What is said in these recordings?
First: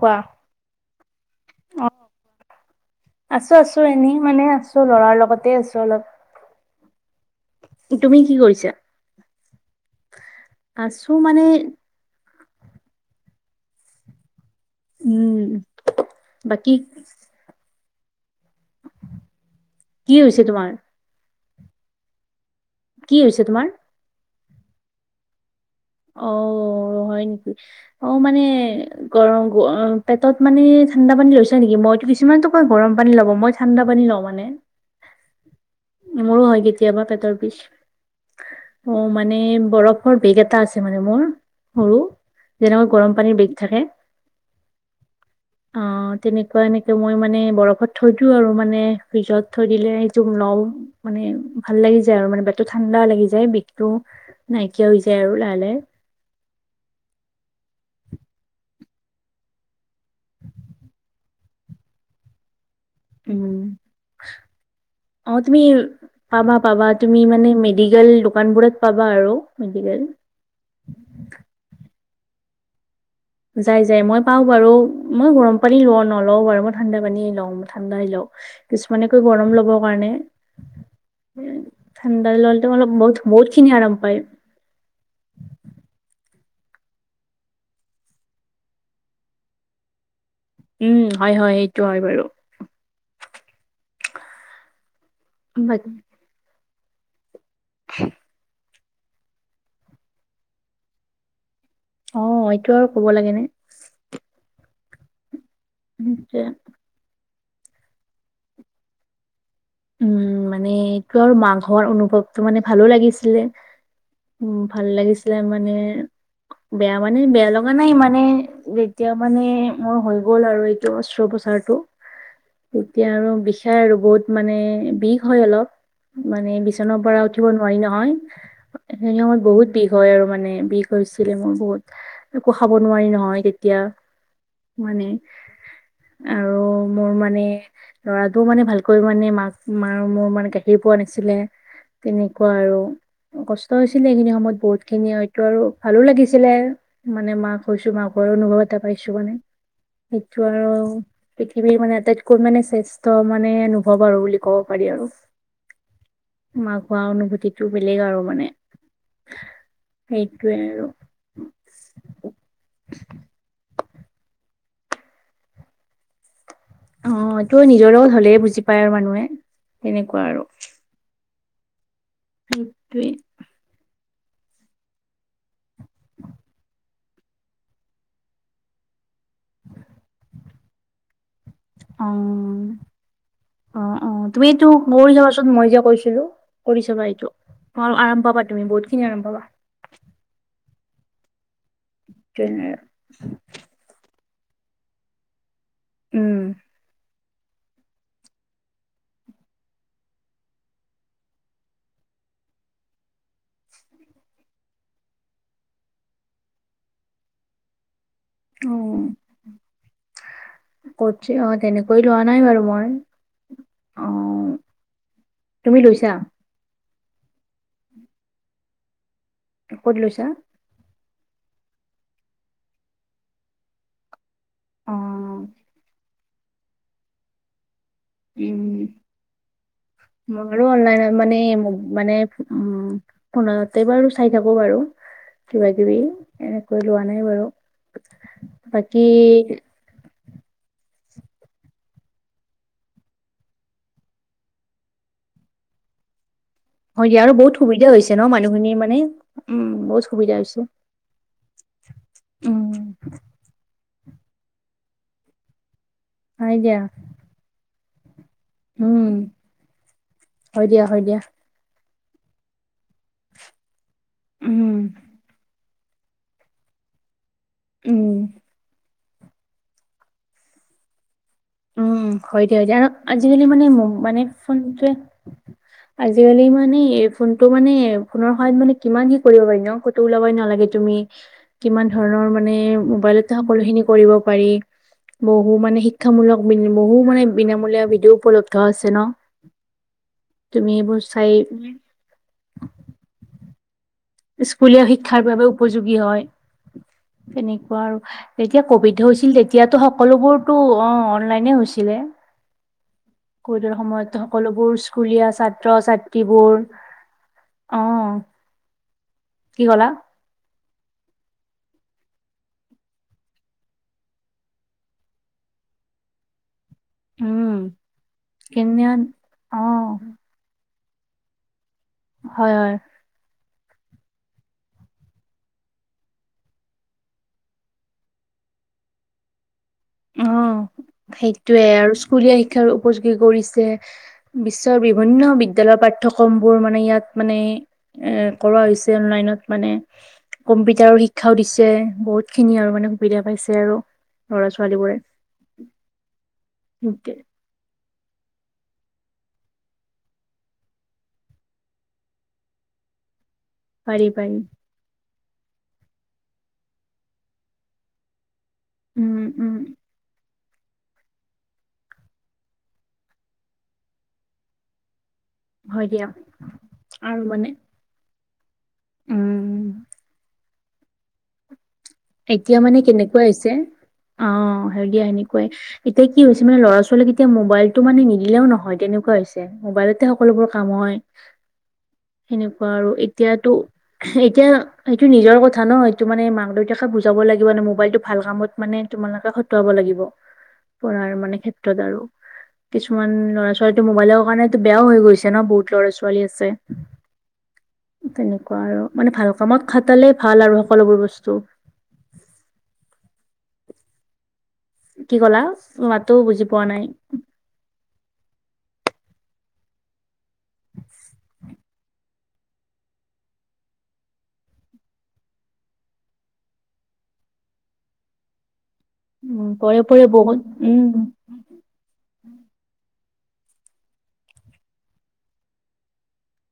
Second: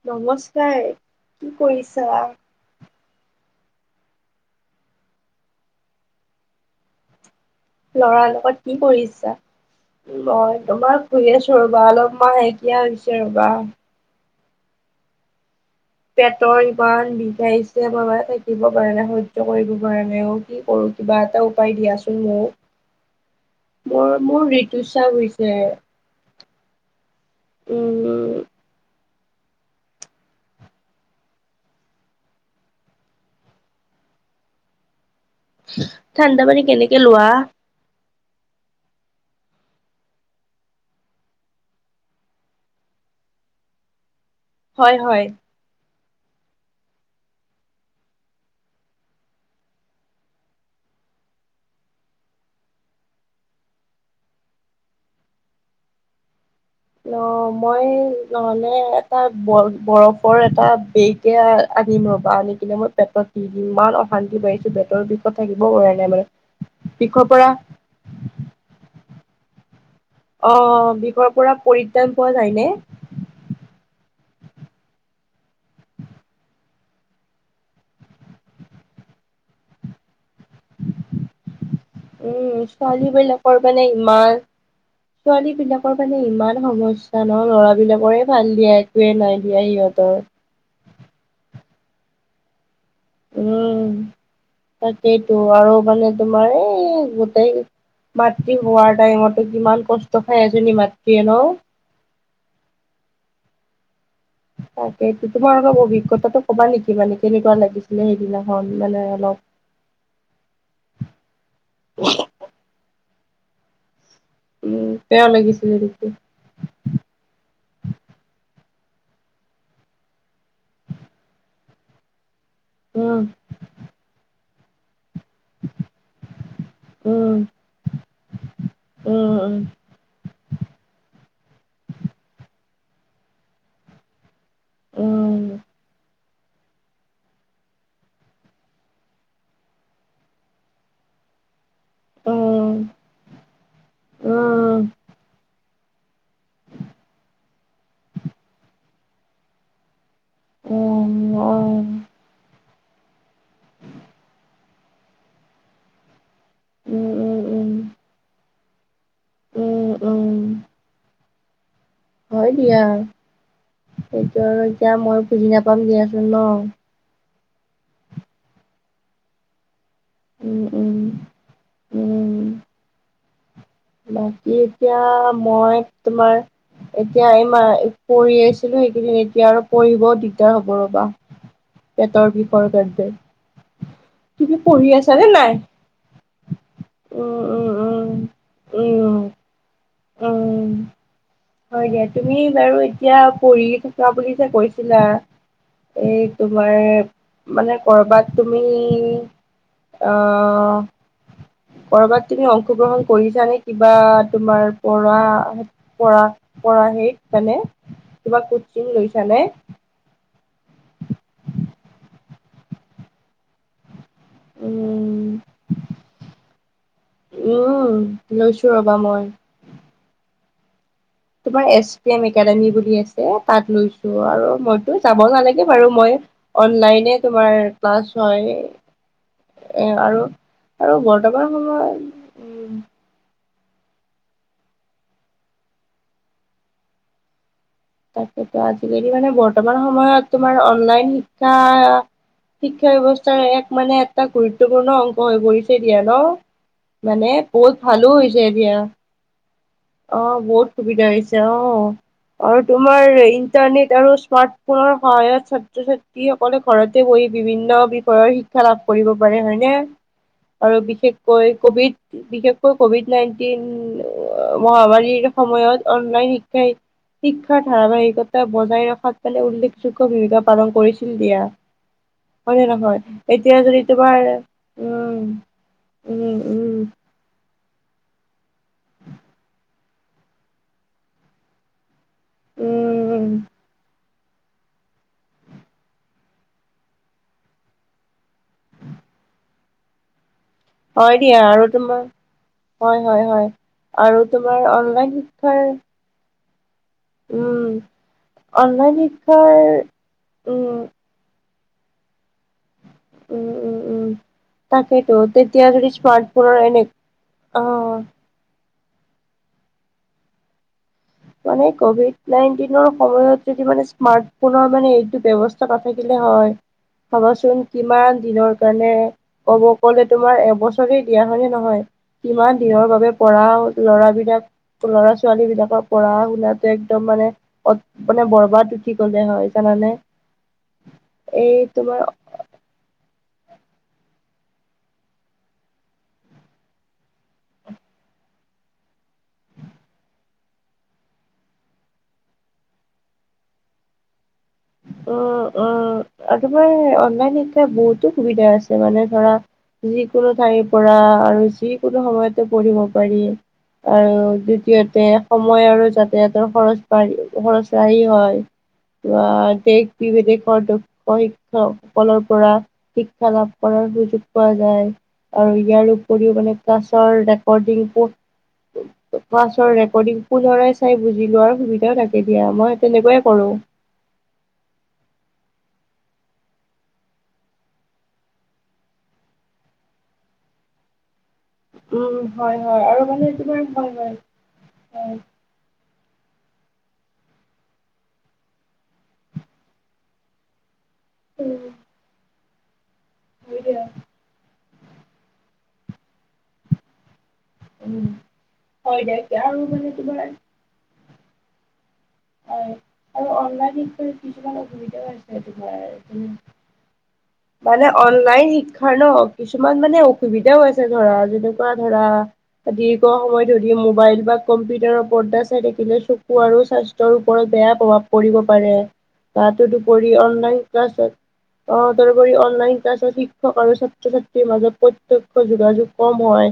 কোৱা নমস্কাৰ কি কৰিছা? আছো আছো অ' এনেই মানে আছো লৰাৰ লগতে আছো অলপ তুমি লৰাৰ লগত কৰিছা কি কৰিছা? মই তোমাৰ আছো শুই মানে আছোঁ ৰ'বা অলপমান [unintelligible] হৈছে ৰবা। উম। পেটৰ বাকী ইমান বিখায়চে বাবা দিব পৰা নাই [unintelligible] কৰিব পৰা নাই হৈছে ও কি তোমাৰ কৰো কিবা এটা উপায় দিয়াচোন মোক। কি হৈছে তোমাৰ? মোৰ মোৰ ঋতুস্ৰাৱ হৈছে। অও হয় নেকি অ' মানে উম গৰম পেটত মানে ঠাণ্ডা পানী লৈছা নেকি মইতো কিছুমানেটো কই গৰম পানী লব' মই ঠাণ্ডা পানী লও মানে মোৰো ঠাণ্ডা হয় পানী কেনেকে কেতিয়াবা লোৱা পেটৰ বিষ। অ' মানে বৰফৰ বেগ এটা আছে। মানে মোৰ সৰু যেনেকৈ গৰম পানীৰ বেগ থাকে। হয় হয়। অ' তেনেকুৱা এনেকে মই মানে বৰফত থৈ দিওঁ আৰু মানে ফ্ৰিজত থৈ দিলে সেই তোক মানে ভাল লাগি যায় আৰু পেট টু ঠাণ্ডা লাগি যায় বিষতটো নাইকিয়া হৈ যায় আৰু ভালে অ' মই নহলে এটা বৰফৰ এটা বেগ এয়া আনিম ৰবা আনি কিনে মই পেতত উম ইমান অশান্তি পাইিছো পেতৰ অ বিষত তুমি থাকিব পৰা নাই মানে বিষৰ পৰা লোকেল দোকান বোৰত পাবা আৰু মেডিকেল। অ, বিষৰ পৰা পৰিত্ৰাণ পোৱা যায় নে? যাই, যাই, মই পাও বাৰু মই গৰম পানী লওঁ নলও বাৰু মই ঠাণ্ডা পানীয়ে যে য্য লওঁ মই ঠাণ্ডা লওঁ কিছুমানেকৈ গৰম ল'ব কাৰণে ঠাণ্ডা ললে উম মলপ বু বহুত খিনি আৰাম পায় ছোৱালী বিলাকৰ মানে ইমান ইমান সমস্যা ন ল'ৰাবলাকৰে ভাল দিয়া একোৱে নাই দিয়া সিহতৰ। উম, হয হয়, এইটো হয় বাৰু। উম, তাকেইতো আৰু বাকী মানে তোমাৰ এই গো এই মাতৃ হোৱাৰ টাইমতো কিমান কষ্ট খাই এজনী মাতৃয়ে ন। অ', এইটো আৰু ক'ব লাগে নে। তাকেটো তোমাৰ অলপ সেইটোৱে। অভিজ্ঞতাটো কবা নেকি মানে কেনেকুৱা লাগিছিলে সেইদিনাখন মানে অলপ উম, মানে সেইটো আৰু মাকহৰ অনুভৱটো মানে ভালো লাগিছিলে। উম, ভাল লাগিছিলে মানে বেয়া মানে বেয়া লগা নাই মানে যেতিয়া মানে মোৰ হৈ গ'ল আৰু এইটো অস্ৰোপচাৰটো তেতিয়া উম আৰু বিষাই আৰু বহুত মানে বিষ হয় অলপ মানে বিচনাৰ পৰা উম উঠিব নোৱাৰি নহয় সেই সময়ত উম উম বহুত বিষ হয়, আৰু মানে বিষ হয় ছিলে মোৰ বহুত খাব নোৱাৰি নহয় তেতিয়া মানে উম আৰু মোৰ মানে ল'ৰাটো মানে ভাল কৈ মানে মাক মাৰ মোৰ মানে গাখীৰ পোৱা নাছিলে তেনেকুৱা আৰু উম কষ্ট হৈছিলে এইখিনি সময়ত উম, বহুত খিনি হয়তো আৰু ভালো লাগিছিলে মানে মাক হৈছো মাকৰ অনুভৱ এটা পাইছো মানে সেইটো আৰু উম, পৃথিৱীৰ উম, মানে আটাইতকৈ মানে শ্ৰেষ্ঠ মানে অনু্ভৱ আৰু বুলি ক'ব পাৰি আৰু মাক হোৱা উম, উম, উম, অনুভূতিতটো বেলেগ আৰু মানে উম, উম। সেইটোৱে আৰু হয় দিয়া, সেইটো আৰু এতিয়া মই বুজি নাপাম দিয়াচোন ন অ, এইটো নিজৰও হলে বুজি পায় আৰু মানুহে তেনেকুৱা আৰু উম, উম, উম, ত বাকী এতিয়া মই তোমাৰ এতিয়া এইমা পঢ়ি আছিলো সেইকেইদিন এতিয়া অ পেটৰ বিপৰতে অ, অ, তুমি এইটো কৰি চাবা নাই? পাচত মই যে কৈছিলো কৰি চাবা এইটো উম, উম, অ, উম। আৰম পাবা তুমি বহুত খিনি আৰম পাবা। উ, হয়, দিয়া তুমি বাৰু এতিয়া পঢ়ি থকা বুলি কৈছিলা এই উম তোমাৰ মানে কৰ'বাত তুমি অহ, কৰবাত তুমি অংশগ্ৰহণ কৰিছানে কিবা তোমাৰ পৰা পৰা পৰা সেইত মানে কিবা কোচিং অ লৈছ নে? কচিং অ তেনেকৈ লোৱা নাই বাৰু মই অ, উম তুমি লৈছা? উম, লৈছো ৰবা মই। কত লৈছা? তোমাৰ এছ পি এম একাডেমি বুলি আছে তাত লৈছো। আৰু অ মইতো যাব নালাগে বাৰু মই অনলাইনে তোমাৰ প্লাছ হয়। মই, আৰু অনলাইন মানে বৰ্তমান সময়ত মানে উ, উম চাই থাকো বাৰু কিবা কিবি, এনেকৈ লোৱা নাই বাৰু। তাকেতো, বাকী আজিকালি মানে বৰ্তমান সময়ত তোমাৰ অনলাইন শিক্ষা শিক্ষা ব্যৱস্থাৰ এক মানে এটা গুৰুত্বপূৰ্ণ অংশ হৈ পৰিছে দিয়া ন। হয় দিয়া আৰু মানে বহুত সুবিধা ভালো ন হৈছে এতিয়া। মানুহখিনিৰ মানে উম বহুত সুবিধা অ', হৈছে বহুত সুবিধা হৈছে অ, আৰু উম তোমাৰ ইণ্টাৰনেট আৰু স্মাৰ্ট ফোনৰ সহায়ত ছাত্ৰ হয় ছাত্ৰীসকলে দিয়া ঘৰতে বহি বিভিন্ন বিষয়ৰ শি শিক্ষা লাভ উম কৰিব পাৰে হয়নে? হয় দিয়া আৰু হয় দিয়া বিশেষকৈ কভিড বিশেষকৈ কভিড নাইনটিন উম মহামাৰীৰ সময়ত অনলাইন শিক্ষাই শিক্ষাৰ উম ধাৰাবাহিকতা বজাই ৰখাত ফালে উল্লেখযোগ্য ভূমিকা পালন কৰিছিল দিয়া। উম, হয় দিয়া নে দে, নহয় আজিকালি এতিয়া মানে যদি মানে তোমাৰ ফোনটোৱে উম উম আজিকালি উম মানে এয়াৰ ফোনতটো মানে ফোনৰ সহায়ত মানে কিমান কি কৰিব পাৰি ন, কটো উওলাব নালাগে তুমি কিমান ধৰণৰ মানে উম মোবাইলতে সকলো খিনি কৰিব পাৰি, বহু মানে শিক মূলক বহু মানে বিনামূলীয়া ভিডিঅ উপলব্ধ আছে ন। তুমি এইবোৰ হয় চাই দিয়া আৰু তোমাৰ, হয় হয় হয়। আৰু তোমাৰ স্কুলীয়া অনলাইন শিক্ষাৰ বাবে উপযোগী হয়। উম তেনেকুৱা আৰু। যেতিয়া অনলাইন কভিড হৈছিল, শিক্ষাৰ তেতিয়াতো সকলোবোৰতো উম অ অনলাইনে হৈছিল। কিলে। উম উম কভিডৰ উম সময়তটো সকলোবোৰ তাকেইতো স্কুলীয়া ছাত্ৰ ছাত্ৰীবোৰ অ অহ। কি ক'লা? মানে কভিড নাইনটিনৰ সময়ত যদি মানে স্মাৰ্ট ফোনৰ মানে এইটো ব্যৱস্থা নাথাকিলে হয়। উম ভাবাচোন কিমান দিনৰ কেনে কাৰণে, অ ক'ব গলে তোমাৰ এবছৰ দিয়া হয় নে নহয়? হয় কিমান হয় দিনৰ বাবে পঢ়া ল'ৰা বিলাক, ল'ৰা ছোৱালী বিলাকক পঢ়া শুনাতটো একদম মানে, মানে বৰবাদ উঠি গ'লে হয়। জানানে? অ', এই সেইটোয়েই, আৰু তোমাৰ স্কুলীয়া শিক্ষাৰ উপযোগী কৰিছে। বিশ্বৰ বিভিন্ন বিদ্যালয়ৰ পাঠ্যক্ৰম বোৰ মানে ইয়াত মানে এ কৰোৱা হৈছিল অনলাইনত। মানে কম্পিউটাৰৰ শিক্ষাও দিছে, বহুত খিনি আৰু মানে সুবিধা পাইছে আৰু, ল'ৰা ছো অহ, অ আপোনাৰ অনলাইন শিক্ষা বহু সুবিধা আছে মানে ধৰা যিকোনো ঠাইৰ পৰা আৰু যিকোনো সময়তে পঢ়িব পাৰি। পাৰি আৰু পাৰি দ্বিতীয়তে, সময় আৰু যাতায়াতৰ খৰচ বাঢ়ি খৰচ ৰাহি হয় উম বা উম দেশ বিদেশৰ দক্ষ শিক্ষকসকলৰ পৰা শিক্ষা লাভ কৰাৰ সুযোগ পোৱা যায়। আৰু হয় ইয়াৰ দিয়া উপৰিও মানে আৰু ক্লাছৰ মানে ৰেকৰ্ডিং টো উম ক্লাছৰ ৰেকৰ্ডিং পুনৰাই চাই বুজি লোৱাৰ সুবিধা এতিয়া মানে কেনেকুৱা হৈছে, অহ। হয়, দিয়া এনেকুৱাই। এতিয়া কি হৈছে মানে লৰা ছোৱালীক এতিয়া মোবাইলটো মানে নিদিলেও নহয়, তেনেকুৱা হৈছে। মবাইলতে সকলোবোৰ কাম হয়। উম হয় সেনেকুৱা হয় আৰু। মানে এতিয়াতো, তোমাৰ হয় হয় এতিয়া সেইটো হয় নিজৰ কথা ন। মানে মাক দেউতাকে বুজাব লাগিব ন মোবাইলটো ভাল কামত মানে তোমালোকে খটুৱাব লাগিব। পঢ়াৰ মানে উম, ক্ষেত্ৰত আৰু, কিছুমান ল'ৰা হয় ছোৱালীটো দিয়া মোবাইলৰ কাৰণে বেয়াও হৈ গৈছে ন বহুত ল'ৰা ছোৱালী আছে। উম তেনেকুৱা আৰু হয় মানে ভাল দিয়া আৰু কামত মানে খাটালে তোমাৰ ভাল আৰু সকলোবোৰ বস্তু। হয়, আৰু অনলাইন শিক্ষা কি? কি ক'লা? মাততো বুজি পোৱা নাই। মানে অনলাইন শিক্ষাৰ ন কিছুমান মানে অসুবিধাও আছে ধৰা যেনেকুৱা ধৰা দীৰ্ঘ সময় ধৰি মোবাইল বা কম্পিউটাৰৰ পৰ্দা চাই থাকিলে চকু আৰু স্বাস্থ্যৰ ওপৰত বেয়া প্ৰভাৱ পৰিব পাৰে উম তাতো পৰে পৰে দুপৰি বহুত অনলাইন উম ক্লাছত অ অনলাইন ক্লাছত শিক্ষক আৰু ছাত্ৰ ছাত্ৰীৰ মাজত প্ৰত্যক্ষ যোগাযোগ কম হয়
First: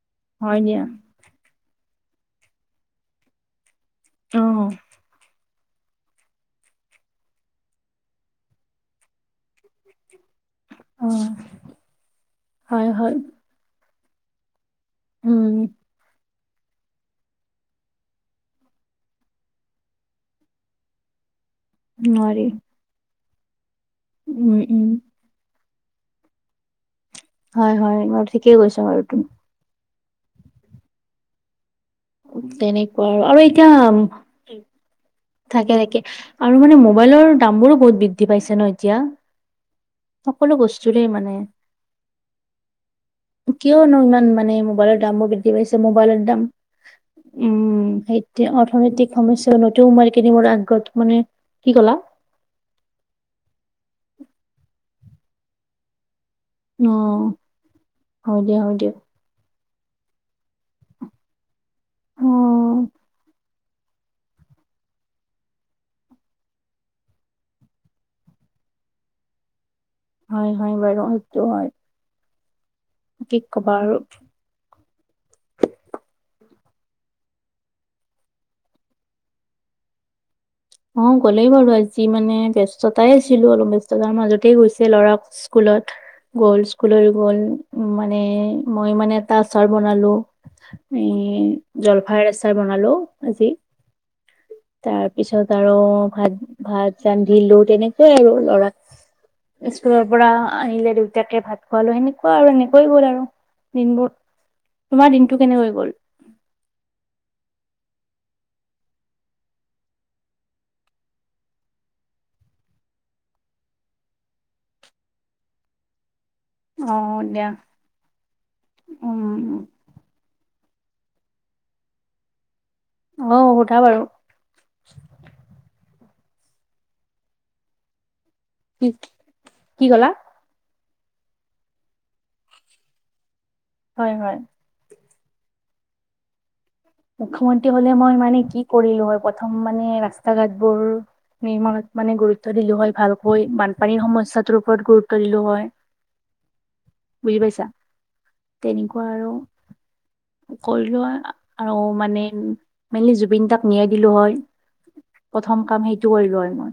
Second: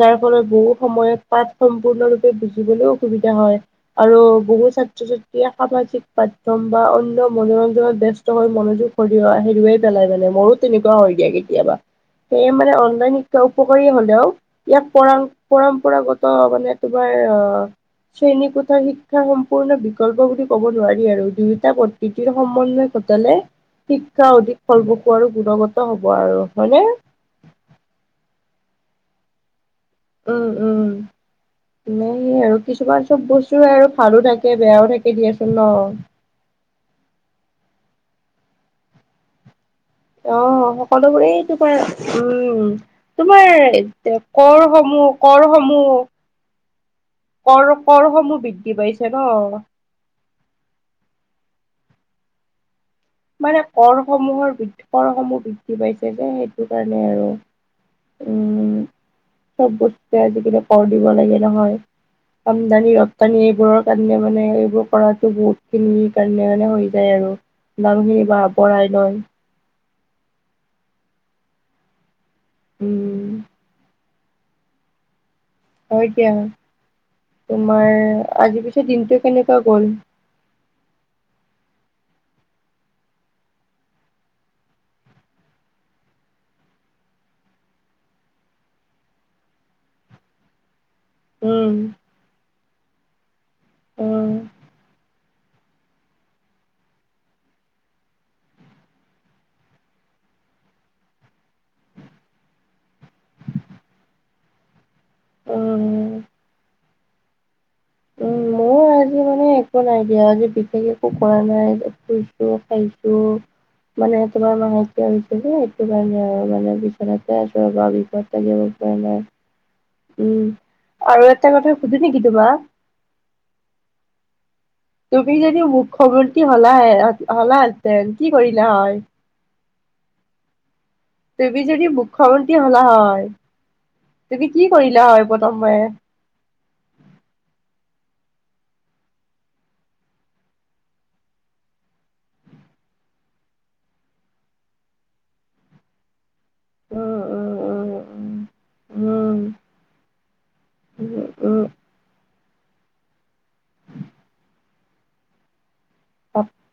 যাৰ ফলত হয় বহু দিয়া সময়ত পাঠ সম্পূৰ্ণৰূপে বুজিবলৈও অসুবিধা হয় আৰু অ বহু ছাত্ৰ ছাত্ৰী সামাজিক মাধ্যম বা অন্যান্য মনোৰঞ্জনত ব্যস্ত হৈ মনোযোগ হেৰুৱা হেৰুৱাই পেলাই মানে মোৰো তেনেকুৱা অ হৈ দিয়া কেতিয়াবা সেয়ে মানে হয় হয় অনলাইন শিক্ষা উপকাৰী হলেও ইয়াক পৰাম উম পৰম্পৰাগত মানে তোমাৰ আহ শ্ৰেণীকোঠা শিক্ষা সম্পূৰ্ণ বিকল্প বুলি ক'ব নোৱাৰি আৰু দুই এটা প্ৰদ্ধৃতিৰ নোৱাৰি সমন্বয় ঘটালে শিক্ষা উম অধিক উম ফলপ্ৰস আৰু গুণগত হ'ব আৰু হয়নে হয় হয় তো উম উম এনে সে আৰু তেনেকুৱা কিছুমান আৰু চব বস্তুে এতিয়া আৰু ভালো থাকে বেয়াও থাকে দিয়া চো থাকে থাকে আৰু মানে মোবাইলৰ দামবোৰো বহুত বৃদ্ধি পাইছে ন এতিয়া অ সকলো বস্তুৰে মানে সকলোবোৰেই তোমাৰ উম কিয় নো তোমাৰ ইমান মানে কৰ মোবাইলৰ সমূহ দামো বৃদ্ধি পাইছে মবাইলৰ দাম কৰ উম কৰসমূহ সেইটোৱে বৃদ্ধি পাইছে অৰ্থনৈতিক ন। সমস্যা নতুন কেইদিনমান আগত মানে কি কলা মানে কৰ সমূহৰ বৃদ্ধ সমূহ বৃদ্ধি পাইছে সেইটো অ কাৰণে আৰু হয় দিয়া হয় উম দিয়া চব বস্তুয়ে আজিকালি কৰ দিব লাগে নহয় অ আমদানি ৰপ্তানি বোৰৰ কাৰণে মানে এইবোৰ কৰাতো বহুত খিনিৰ কাৰণে মানে হৈ যায় আৰু মানুহখিনিৰ পৰা পঢ়াই নহয় হয় হয় বাৰু সেইটো হয় উম, কি ক'বা আৰু হয় দিয়া তোমাৰ আজি পিছত দিনটো কেনেকুৱা গল অ গ'লেই বাৰু আজি মানে ব্যস্ততাই আছিলো অলপ ব্যস্ততাৰ মাজতে গৈছে ল'ৰাক স্কুল ত গ'ল স্কুলত গল উ মানে মই মানে এটা আচাৰ বনালো এ উম, জলফাই আচাৰ বনালো আজি উম। তাৰ পিছত আৰু ভাত ভাত ৰান্ধিলো তেনেকৈ আৰু লৰাক স্কুলৰ পৰা আহিলে দেউতাকে ভাত খোৱালো সেনেকুৱা আৰু সেনেকৈ গ'ল আৰু দিনবোৰ তোমাৰ দিনটো কেনেকে উম, গল উম, মোৰ [unintelligible] মানে একো নাই দিয়া যে বিশেষ একো কৰা নাই শুইছো খাইছো মানে তোমাৰ [unintelligible] আনিছিলো তোমাৰ [unintelligible] অ বিচনাত পৰি দিয়া আছে গা বিষত থাকিব পৰা নাই উম উম আৰু এটা কথা সুধো নিকি তোমাক অহ সোধা বাৰু সৰুৰ কি হলা হল হলা আছে কি কৰিলা কি হয় কি ক'লা তুমি যদি মুখ্যমন্ত্ৰী হলা হয় হয় হয় তুমি কি কৰিলা হয় গতম মই মুখ্যমন্ত্ৰী হলে মই মানে কি কৰিলো হয় প্ৰথম মানে ৰাস্তা ঘাটবোৰ নিৰ্মাণত মানে গুৰুত্ব দিলো হয় ভালকৈ বানপানীৰ সমস্যাটোৰ ওপৰত গুৰুত্ব দিলো হয় উম, [inaudible] বুজি উম, পাইছা উম, তেনেকুৱা আৰু উম, কৰিলো উম, আ উম, আৰু মানে মেইনলি জুবিন দাক ন্যাই দিলো হয় প্ৰথম কাম সেই কৰিলো আপ হয় মই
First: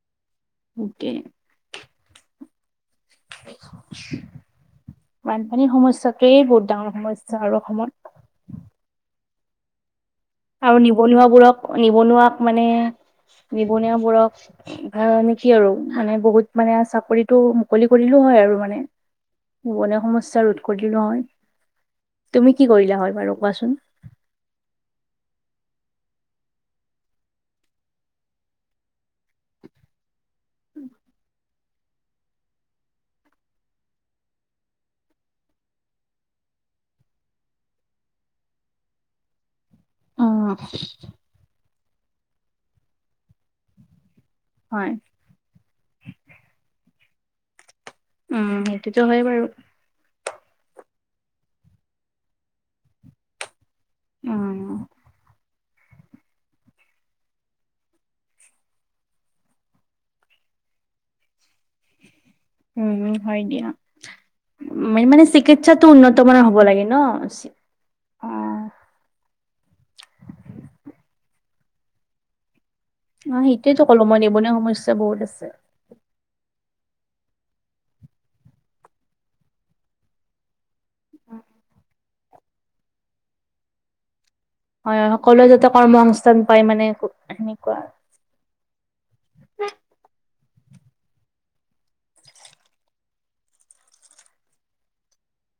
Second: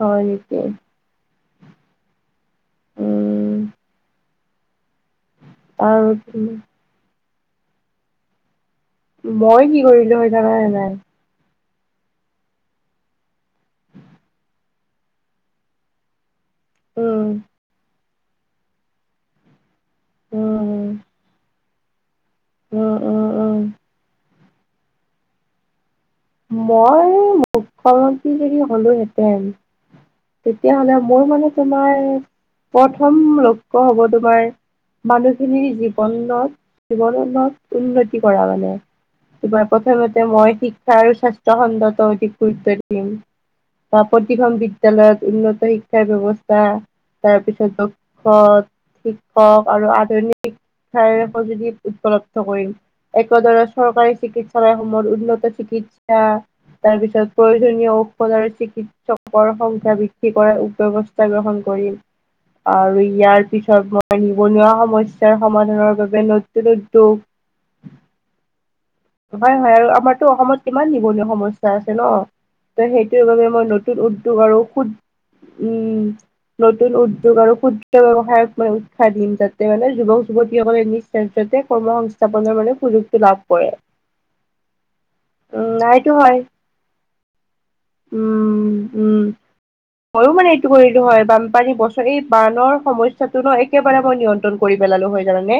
হয় নিকি সেইটোৱে, উম। বানপানীৰ আৰু সমস্যাকে বহুত ডাঙৰ সমস্যা আৰু অসমত মই কি কৰিলো হয় জানানে আৰু নাই? নিবনুৱাবোৰক নিবনুৱাক মানে নিবনুৱাবোৰক ভাল নেকি আৰু মানে বহুত মানে উম, চাকৰিটো মুকলি কৰিলো হয় আৰু মানে নিবনুৱা সমস্যা ৰোধ কৰি উম, দিলো হয় তুমি কি উম, কৰিলা হয় বাৰু উম, উম। কোৱাচোন মই মুখ্যমন্ত্ৰী যদি হ'লোহেঁতেন তেতিয়াহ'লে মোৰ মানে তোমাৰ প্ৰথম লক্ষ্য হব তোমাৰ মানুহখিনিৰ জীৱনত জীৱনত উন্নতি কৰা মানে কিবা প্ৰথমতে মই অ', শিক্ষা আৰু স্বাস্থ্য খণ্ডত অধিক গুৰুত্ব দিম প্ৰতিখন হয়, বিদ্যালয়ত উন্নত শিক্ষাৰ ব্যৱস্থা তাৰপিছত উম, সেইটোতো শিক হয় বাৰু শিক্ষক আৰু আধুনিক শিক্ষাৰ সঁজুলি উপলব্ধ কৰিল একদৰে চৰকাৰী উম, চিকিৎসালয়সমূহত উন্নত চিকিৎসা তাৰ পিছত প্ৰয়োজনীয় ঔষধ আৰু চিকিৎসকৰ সংখ্যা বৃদ্ধি কৰাৰ ব্যৱস্থা গ্ৰহণ ক কৰি আৰু উম, হয় ইয়াৰ দিয়া। পিছত মই নিবনুৱা মেইন মানে সমস্যাৰ চিকিৎসাটো সমাধানৰ উন্নত বাবে মানৰ হ'ব নতুন লাগে ন? উদ্যোগ অ হয় হয় আৰু আমাৰতো অসমত কিমান নিবনুৱা সমস্যা আছে ন ত সেইটোৰ অ', বাবে মই সেইটোয়েতো নতুন ক'লো মই উদ্যোগ নিবনুৱা আৰু সুদ সমস্যা বহুত আছে। উম নতুন উদ্যোগ আৰু ক্ষুদ্ৰ ব্যৱসায়ক মই উৎসাহ দিম যাতে মানে যুৱক যুৱতীসকলে নি কৰ্ম সংস্থাপনৰ বাবে সুযোগটো লাভ কৰে হয় হয় সকলোৱে যাতে উম কৰ্ম সেইটো হয় সংস্থান পায় মানে সেনেকুৱা উম উম মইয়ো মানে কৰিলো হয় বানপানী বছৰ এই বানৰ সমস্যাটো ন একেবাৰে মই নিয়ন্ত্ৰণ কৰি পেলালো হয় জানানে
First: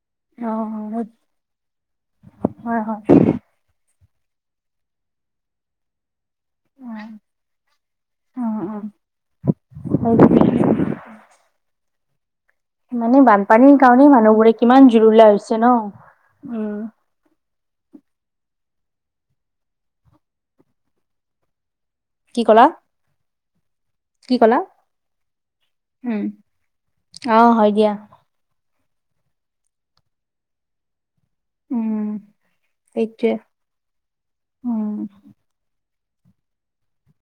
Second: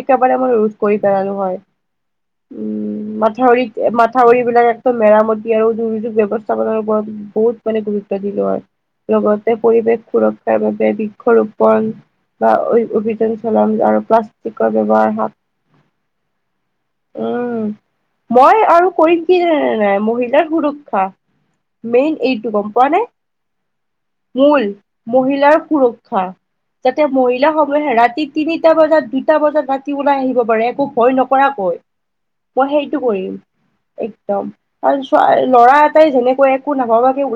একেবাৰে মই ৰোধ কৰি অ', পেলানো হয় হয়, হয়, উম মাথাউৰি মাথাউৰি বিলাক একদম মেৰামতি আৰু দুৰ্যোগ ব্যৱস্থা বহুত মানে গুৰুত্ব দিলো অ', হয় অ', অ', লগতে পৰিৱেশ সুৰক্ষাৰ বাবে বৃক্ষ ৰোপণ মানে বানপানীৰ কাৰণে মানুহবোৰে প্লাষ্টিকৰ কিমান ব্যৱহাৰ জুৰুললা হ্ৰাস হৈছে ন উম উম মই আৰু কৰিম কি নাই মহিলাৰ সুৰক্ষা মেইন কি এইটো ক'লা? গম পোৱা নাই কি ক'লা? মূল মহিলাৰ সুৰক্ষা উম, যাতে অ', হয় দিয়া, মহিলাসমূহে ৰাতি তিনি টা বজাত দুটা বজাত ৰাতি ওলাই আহিব পাৰে একো ভয় নকৰাকৈ উম, মই সেই সেইটোৱে কৰিম একদম উম, আৰু ল'ৰা এটাই যেনেকৈ একো নাভাবাকে